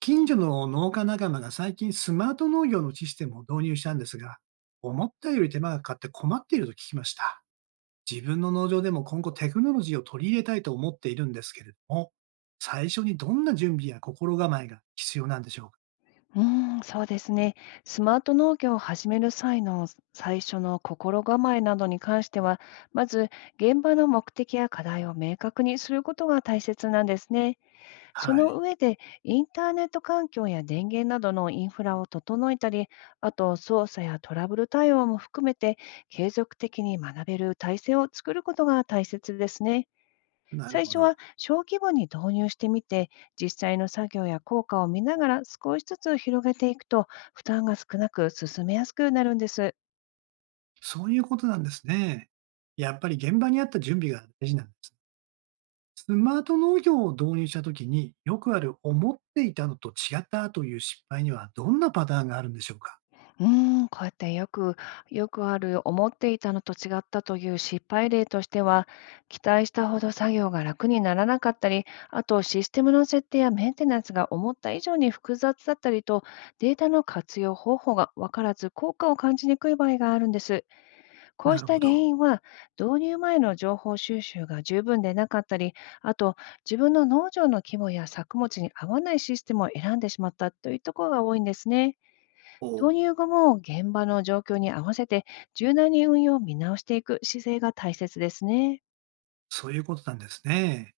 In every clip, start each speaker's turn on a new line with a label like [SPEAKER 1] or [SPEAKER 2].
[SPEAKER 1] 近所の農家仲間が最近スマート農業のシステムを導入したんですが、思ったより手間がかかって困っていると聞きました。自分の農場でも今後テクノロジーを取り入れたいと思っているんですけれども、最初にどんな準備や心構えが必要なんでしょうか？
[SPEAKER 2] うーそうですね。スマート農業を始める際の最初の心構えなどに関しては、まず現場の目的や課題を明確にすることが大切なんですね。そ
[SPEAKER 1] は
[SPEAKER 2] の
[SPEAKER 1] い。
[SPEAKER 2] 上で、インターネット環境や電源などのインフラを整えたり、あと操作やトラブル対応も含めて、継続的に学べる体制を作ることが大切ですね。
[SPEAKER 1] なる
[SPEAKER 2] 最
[SPEAKER 1] ほ
[SPEAKER 2] 初
[SPEAKER 1] ど。
[SPEAKER 2] は小規模に導入してみて、実際の作業や効果を見ながら少しずつ広げていくと、負担が少なく進めやすくなるんです。
[SPEAKER 1] そういうことなんですね。やっぱり現場にあった準備が大事なんです。スマート農業を導入したときによくある思っていたのと違ったという失敗にはどんなパターンがあるんでしょうか？
[SPEAKER 2] うーこうやってよくある思っていたのと違ったという失敗例としては、期待したほど作業が楽にならなかったり、あとシステムの設定やメンテナンスが思った以上に複雑だったりと、データの活用方法が分からず効果を感じにくい場合があるんです。こう
[SPEAKER 1] な
[SPEAKER 2] し
[SPEAKER 1] る
[SPEAKER 2] た
[SPEAKER 1] ほ
[SPEAKER 2] 原
[SPEAKER 1] ど。
[SPEAKER 2] 因は、導入前の情報収集が十分でなかったり、あと自分の農場の規模や作物に合わないシステムを選んでしまったというところが多いんですね。
[SPEAKER 1] おう。
[SPEAKER 2] 導入後も現場の状況に合わせて柔軟に運用を見直していく姿勢が大切ですね。
[SPEAKER 1] そういうことなんですね。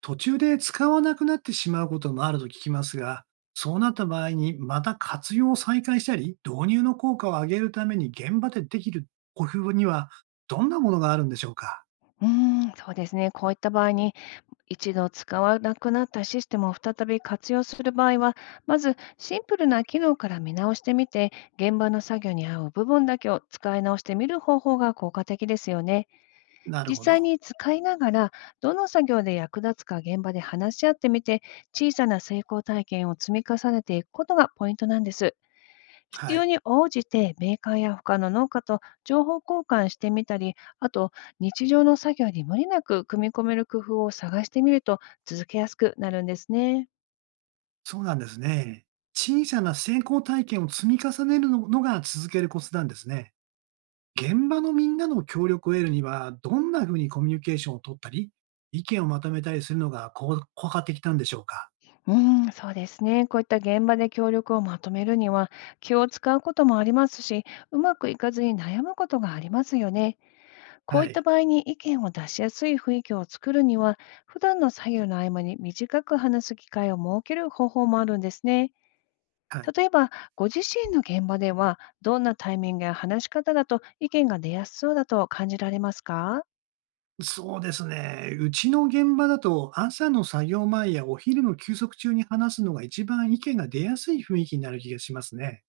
[SPEAKER 1] 途中で使わなくなってしまうこともあると聞きますが、そうなった場合にまた活用を再開したり、導入の効果を上げるために現場でできる工夫にはどんなものがあるんでしょうか？
[SPEAKER 2] そうですね。こういった場合に一度使わなくなったシステムを再び活用する場合は、まずシンプルな機能から見直してみて、現場の作業に合う部分だけを使い直してみる方法が効果的ですよね。
[SPEAKER 1] なる
[SPEAKER 2] 実
[SPEAKER 1] ほ
[SPEAKER 2] 際
[SPEAKER 1] ど。
[SPEAKER 2] に使いながら、どの作業で役立つか現場で話し合ってみて、小さな成功体験を積み重ねていくことがポイントなんです。必
[SPEAKER 1] は
[SPEAKER 2] 要
[SPEAKER 1] い。
[SPEAKER 2] に応じてメーカーや他の農家と情報交換してみたり、あと日常の作業に無理なく組み込める工夫を探してみると続けやすくなるんですね。
[SPEAKER 1] そうなんですね。小さな成功体験を積み重ねるのが続けるコツなんですね。現場のみんなの協力を得るには、どんなふうにコミュニケーションを取ったり、意見をまとめたりするのが効果的なんでしょうか？
[SPEAKER 2] うん、そうですね。こういった現場で協力をまとめるには気を使うこともありますし、うまくいかずに悩むことがありますよね。こ
[SPEAKER 1] は
[SPEAKER 2] ういった
[SPEAKER 1] い。
[SPEAKER 2] 場合に意見を出しやすい雰囲気を作るには、普段の作業の合間に短く話す機会を設ける方法もあるんですね。
[SPEAKER 1] はい。
[SPEAKER 2] 例えば、ご自身の現場では、どんなタイミングや話し方だと意見が出やすそうだと感じられますか？
[SPEAKER 1] そうですね。うちの現場だと、朝の作業前やお昼の休息中に話すのが一番意見が出やすい雰囲気になる気がしますね。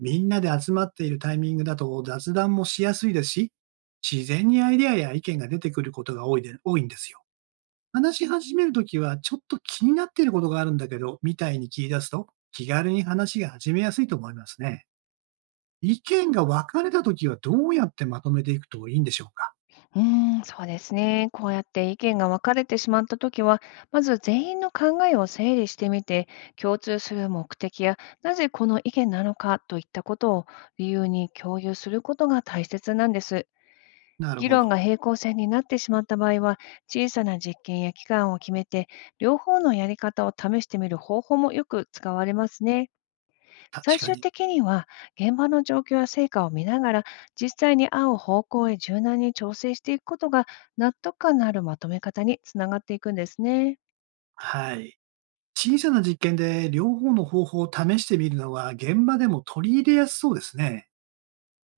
[SPEAKER 1] みんなで集まっているタイミングだと雑談もしやすいですし、自然にアイデアや意見が出てくることが多いんですよ。話し始めるときは、ちょっと気になっていることがあるんだけど、みたいに切り出すと、気軽に話が始めやすいと思いますね。意見が分かれたときはどうやってまとめていくといいんでしょうか？
[SPEAKER 2] うーそうですね。こうやって意見が分かれてしまったときは、まず全員の考えを整理してみて、共通する目的や、なぜこの意見なのかといったことを理由に共有することが大切なんです。
[SPEAKER 1] なる
[SPEAKER 2] 議
[SPEAKER 1] ほ
[SPEAKER 2] 論
[SPEAKER 1] ど。
[SPEAKER 2] が平行線になってしまった場合は、小さな実験や期間を決めて、両方のやり方を試してみる方法もよく使われますね。
[SPEAKER 1] 確
[SPEAKER 2] 最
[SPEAKER 1] か
[SPEAKER 2] 終
[SPEAKER 1] に。
[SPEAKER 2] 的には、現場の状況や成果を見ながら、実際に合う方向へ柔軟に調整していくことが、納得感のあるまとめ方につながっていくんですね。
[SPEAKER 1] はい。小さな実験で両方の方法を試してみるのは現場でも取り入れやすそうですね。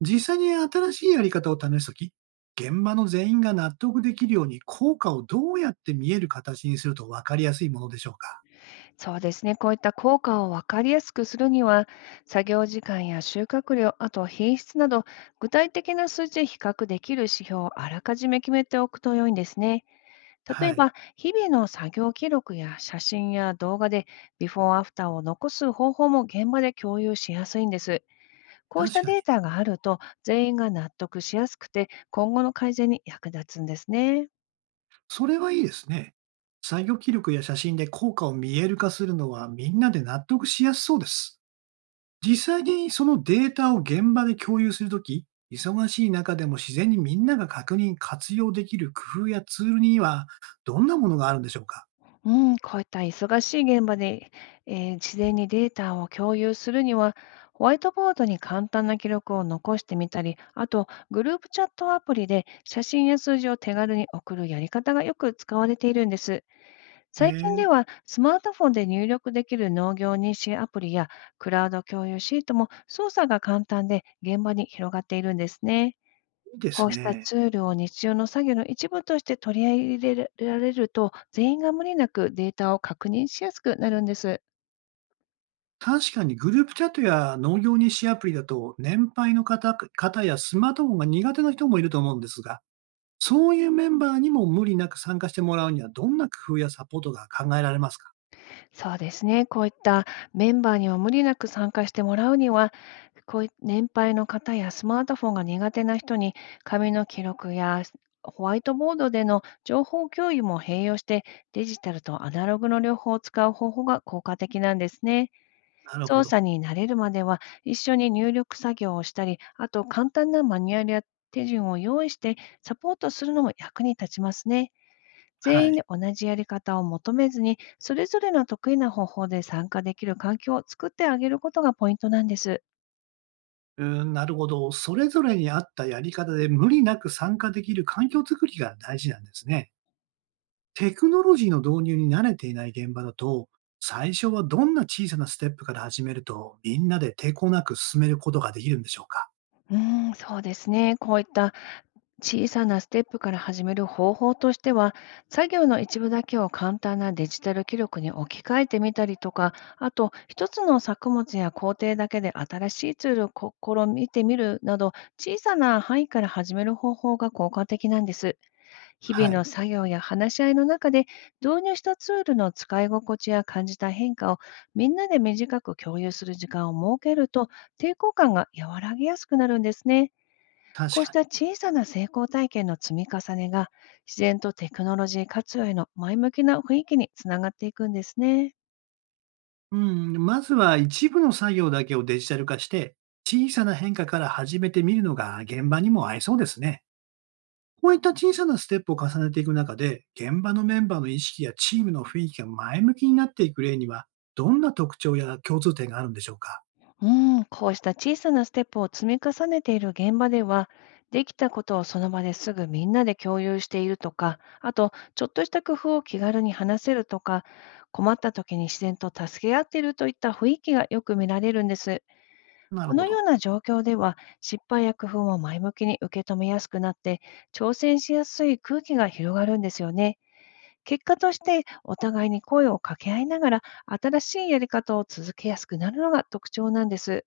[SPEAKER 1] 実際に新しいやり方を試すとき、現場の全員が納得できるように効果をどうやって見える形にすると分かりやすいものでしょうか。
[SPEAKER 2] そうですね、こういった効果を分かりやすくするには、作業時間や収穫量、あとは品質など、具体的な数値で比較できる指標をあらかじめ決めておくと良いんですね。
[SPEAKER 1] は
[SPEAKER 2] 例え
[SPEAKER 1] い。
[SPEAKER 2] ば、日々の作業記録や写真や動画で、ビフォーアフターを残す方法も現場で共有しやすいんです。こうし
[SPEAKER 1] 確
[SPEAKER 2] た
[SPEAKER 1] か
[SPEAKER 2] デー
[SPEAKER 1] に。
[SPEAKER 2] タがあると、全員が納得しやすくて、今後の改善に役立つんですね。
[SPEAKER 1] それはいいですね。作業記録や写真で効果を見える化するのはみんなで納得しやすそうです。実際にそのデータを現場で共有するとき、忙しい中でも自然にみんなが確認、活用できる工夫やツールにはどんなものがあるんでしょうか？
[SPEAKER 2] うん、こういった忙しい現場で、事前にデータを共有するには、ホワイトボードに簡単な記録を残してみたり、あと、グループチャットアプリで写真や数字を手軽に送るやり方がよく使われているんです。
[SPEAKER 1] へ
[SPEAKER 2] 最近で
[SPEAKER 1] え、
[SPEAKER 2] は、スマートフォンで入力できる農業認証アプリや、クラウド共有シートも操作が簡単で現場に広がっているんですね。
[SPEAKER 1] いいで
[SPEAKER 2] こ
[SPEAKER 1] す
[SPEAKER 2] うした
[SPEAKER 1] ね。
[SPEAKER 2] ツールを日常の作業の一部として取り入れられると、全員が無理なくデータを確認しやすくなるんです。
[SPEAKER 1] 確かにグループチャットや農業日誌アプリだと年配の方やスマートフォンが苦手な人もいると思うんですが、そういうメンバーにも無理なく参加してもらうにはどんな工夫やサポートが考えられますか？
[SPEAKER 2] そうですね。こういったメンバーには無理なく参加してもらうには、こうい年配の方やスマートフォンが苦手な人に、紙の記録やホワイトボードでの情報共有も併用して、デジタルとアナログの両方を使う方法が効果的なんですね。
[SPEAKER 1] なるほ
[SPEAKER 2] 操
[SPEAKER 1] ど。
[SPEAKER 2] 作に慣れるまでは、一緒に入力作業をしたり、あと簡単なマニュアルや手順を用意してサポートするのも役に立ちますね。
[SPEAKER 1] は
[SPEAKER 2] 全員
[SPEAKER 1] い。
[SPEAKER 2] で同じやり方を求めずに、それぞれの得意な方法で参加できる環境を作ってあげることがポイントなんです。
[SPEAKER 1] うーん、なるほど。それぞれに合ったやり方で無理なく参加できる環境づくりが大事なんですね。テクノロジーの導入に慣れていない現場だと、最初はどんな小さなステップから始めると、みんなで抵抗なく進めることができるんでしょうか？
[SPEAKER 2] うーそうですね。こういった小さなステップから始める方法としては、作業の一部だけを簡単なデジタル記録に置き換えてみたりとか、あと、一つの作物や工程だけで新しいツールを試みてみるなど、小さな範囲から始める方法が効果的なんです。日
[SPEAKER 1] は
[SPEAKER 2] 々の
[SPEAKER 1] い。
[SPEAKER 2] 作業や話し合いの中で、導入したツールの使い心地や感じた変化をみんなで短く共有する時間を設けると、抵抗感が和らぎやすくなるんですね。こ
[SPEAKER 1] 確
[SPEAKER 2] うし
[SPEAKER 1] かに。
[SPEAKER 2] た小さな成功体験の積み重ねが、自然とテクノロジー活用への前向きな雰囲気につながっていくんですね。
[SPEAKER 1] うん。まずは一部の作業だけをデジタル化して、小さな変化から始めてみるのが現場にも合いそうですね。こういった小さなステップを重ねていく中で、現場のメンバーの意識やチームの雰囲気が前向きになっていく例には、どんな特徴や共通点があるんでしょうか？
[SPEAKER 2] うん、こうした小さなステップを積み重ねている現場では、できたことをその場ですぐみんなで共有しているとか、あと、ちょっとした工夫を気軽に話せるとか、困った時に自然と助け合っているといった雰囲気がよく見られるんです。
[SPEAKER 1] なる
[SPEAKER 2] こ
[SPEAKER 1] ほ
[SPEAKER 2] のよう
[SPEAKER 1] ど。
[SPEAKER 2] な状況では、失敗や工夫も前向きに受け止めやすくなって、挑戦しやすい空気が広がるんですよね。結果として、お互いに声を掛け合いながら、新しいやり方を続けやすくなるのが特徴なんです。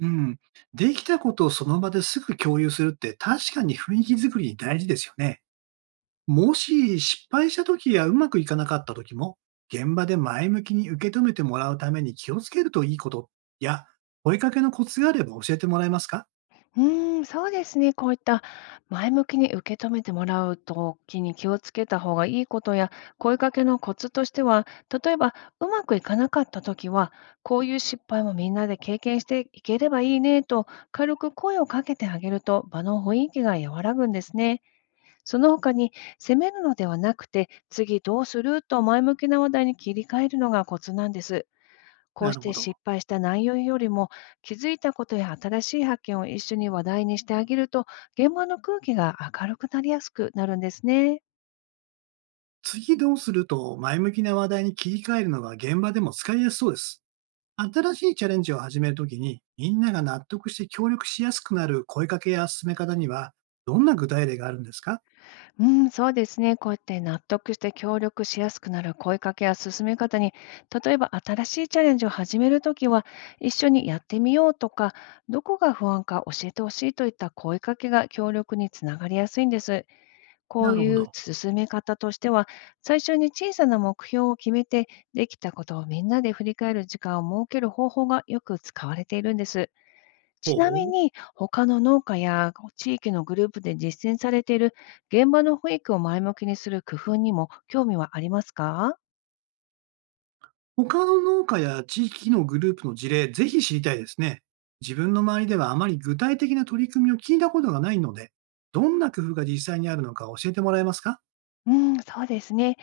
[SPEAKER 1] うん。できたことをその場ですぐ共有するって確かに雰囲気づくりに大事ですよね。もし失敗した時やうまくいかなかった時も、現場で前向きに受け止めてもらうために気をつけるといいことや、声かけのコツがあれば教えてもらえますか？
[SPEAKER 2] そうですね。こういった前向きに受け止めてもらうときに気をつけた方がいいことや、声かけのコツとしては、例えばうまくいかなかったときは、こういう失敗もみんなで経験していければいいねと軽く声をかけてあげると場の雰囲気が和らぐんですね。その他に責めるのではなくて、次どうすると前向きな話題に切り替えるのがコツなんです。こう
[SPEAKER 1] な
[SPEAKER 2] し
[SPEAKER 1] るほ
[SPEAKER 2] て
[SPEAKER 1] ど。
[SPEAKER 2] 失敗した内容よりも、気づいたことや新しい発見を一緒に話題にしてあげると、現場の空気が明るくなりやすくなるんですね。
[SPEAKER 1] 次どうすると前向きな話題に切り替えるのが現場でも使いやすそうです。新しいチャレンジを始めるときに、みんなが納得して協力しやすくなる声かけや進め方には、どんな具体例があるんですか？
[SPEAKER 2] うん、そうですね。こうやって納得して協力しやすくなる声かけや進め方に、例えば新しいチャレンジを始めるときは、一緒にやってみようとか、どこが不安か教えてほしいといった声かけが協力につながりやすいんです。こ
[SPEAKER 1] な
[SPEAKER 2] う
[SPEAKER 1] るほ
[SPEAKER 2] いう
[SPEAKER 1] ど。
[SPEAKER 2] 進め方としては、最初に小さな目標を決めて、できたことをみんなで振り返る時間を設ける方法がよく使われているんです。
[SPEAKER 1] ほ
[SPEAKER 2] ちなみ
[SPEAKER 1] う。
[SPEAKER 2] に、他の農家や地域のグループで実践されている現場の保育を前向きにする工夫にも興味はありますか？
[SPEAKER 1] 他の農家や地域のグループの事例、ぜひ知りたいですね。自分の周りではあまり具体的な取り組みを聞いたことがないので、どんな工夫が実際にあるのか教えてもらえますか？
[SPEAKER 2] うん、そうですね。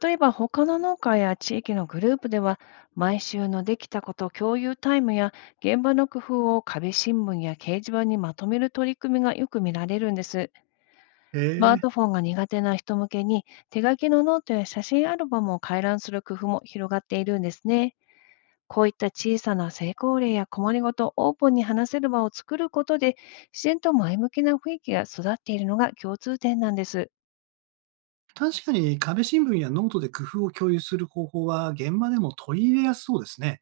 [SPEAKER 2] 例えば他の農家や地域のグループでは、毎週のできたこと共有タイムや現場の工夫を壁新聞や掲示板にまとめる取り組みがよく見られるんです。
[SPEAKER 1] へ
[SPEAKER 2] スマー
[SPEAKER 1] え。
[SPEAKER 2] トフォンが苦手な人向けに、手書きのノートや写真アルバムを回覧する工夫も広がっているんですね。こういった小さな成功例や困りごとをオープンに話せる場を作ることで、自然と前向きな雰囲気が育っているのが共通点なんです。
[SPEAKER 1] 確かに壁新聞やノートで工夫を共有する方法は現場でも取り入れやすそうですね。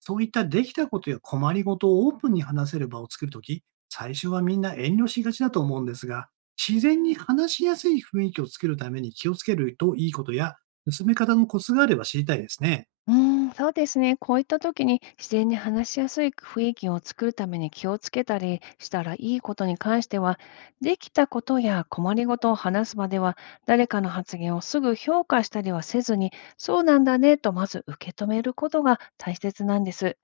[SPEAKER 1] そういったできたことや困りごとをオープンに話せる場を作るとき、最初はみんな遠慮しがちだと思うんですが、自然に話しやすい雰囲気を作るために気をつけるといいことや、進め方のコツがあれば知りたいですね。
[SPEAKER 2] うーそうですね。こういった時に自然に話しやすい雰囲気を作るために気をつけたりしたらいいことに関しては、できたことや困りごとを話す場では、誰かの発言をすぐ評価したりはせずに、そうなんだねとまず受け止めることが大切なんです。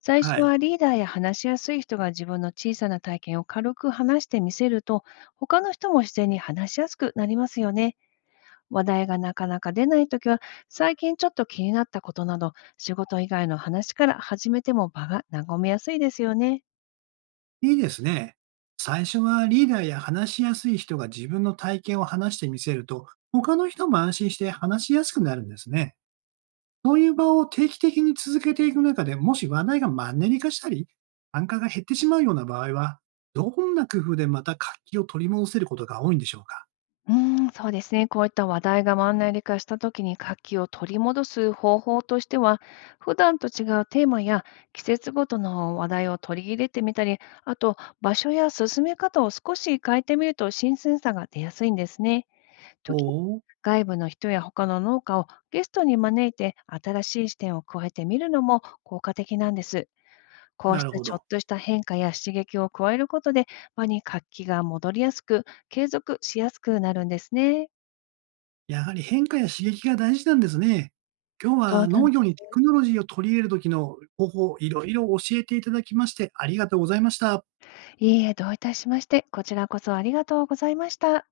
[SPEAKER 2] 最初
[SPEAKER 1] は
[SPEAKER 2] は
[SPEAKER 1] い。
[SPEAKER 2] リーダーや話しやすい人が自分の小さな体験を軽く話してみせると、他の人も自然に話しやすくなりますよね。話題がなかなか出ないときは、最近ちょっと気になったことなど、仕事以外の話から始めても場が和みやすいですよね。
[SPEAKER 1] いいですね。最初はリーダーや話しやすい人が自分の体験を話してみせると、他の人も安心して話しやすくなるんですね。そういう場を定期的に続けていく中で、もし話題がマンネリ化したり、参加が減ってしまうような場合は、どんな工夫でまた活気を取り戻せることが多いんでしょうか？
[SPEAKER 2] うーそうですね。こういった話題がマンネリ化した時に活気を取り戻す方法としては、普段と違うテーマや季節ごとの話題を取り入れてみたり、あと場所や進め方を少し変えてみると新鮮さが出やすいんですね。
[SPEAKER 1] お
[SPEAKER 2] 時に
[SPEAKER 1] おー、
[SPEAKER 2] 外部の人や他の農家をゲストに招いて新しい視点を加えてみるのも効果的なんです。こう
[SPEAKER 1] な
[SPEAKER 2] し
[SPEAKER 1] る
[SPEAKER 2] た
[SPEAKER 1] ほ
[SPEAKER 2] ちょっ
[SPEAKER 1] ど。
[SPEAKER 2] とした変化や刺激を加えることで場に活気が戻りやすく継続しやすくなるんですね。
[SPEAKER 1] やはり変化や刺激が大事なんですね。今日
[SPEAKER 2] そ
[SPEAKER 1] は
[SPEAKER 2] うなん
[SPEAKER 1] 農
[SPEAKER 2] で
[SPEAKER 1] 業に
[SPEAKER 2] す。
[SPEAKER 1] テクノロジーを取り入れる時の方法、いろいろ教えていただきましてありがとうございました。
[SPEAKER 2] いいえ、どういたしまして、こちらこそありがとうございました。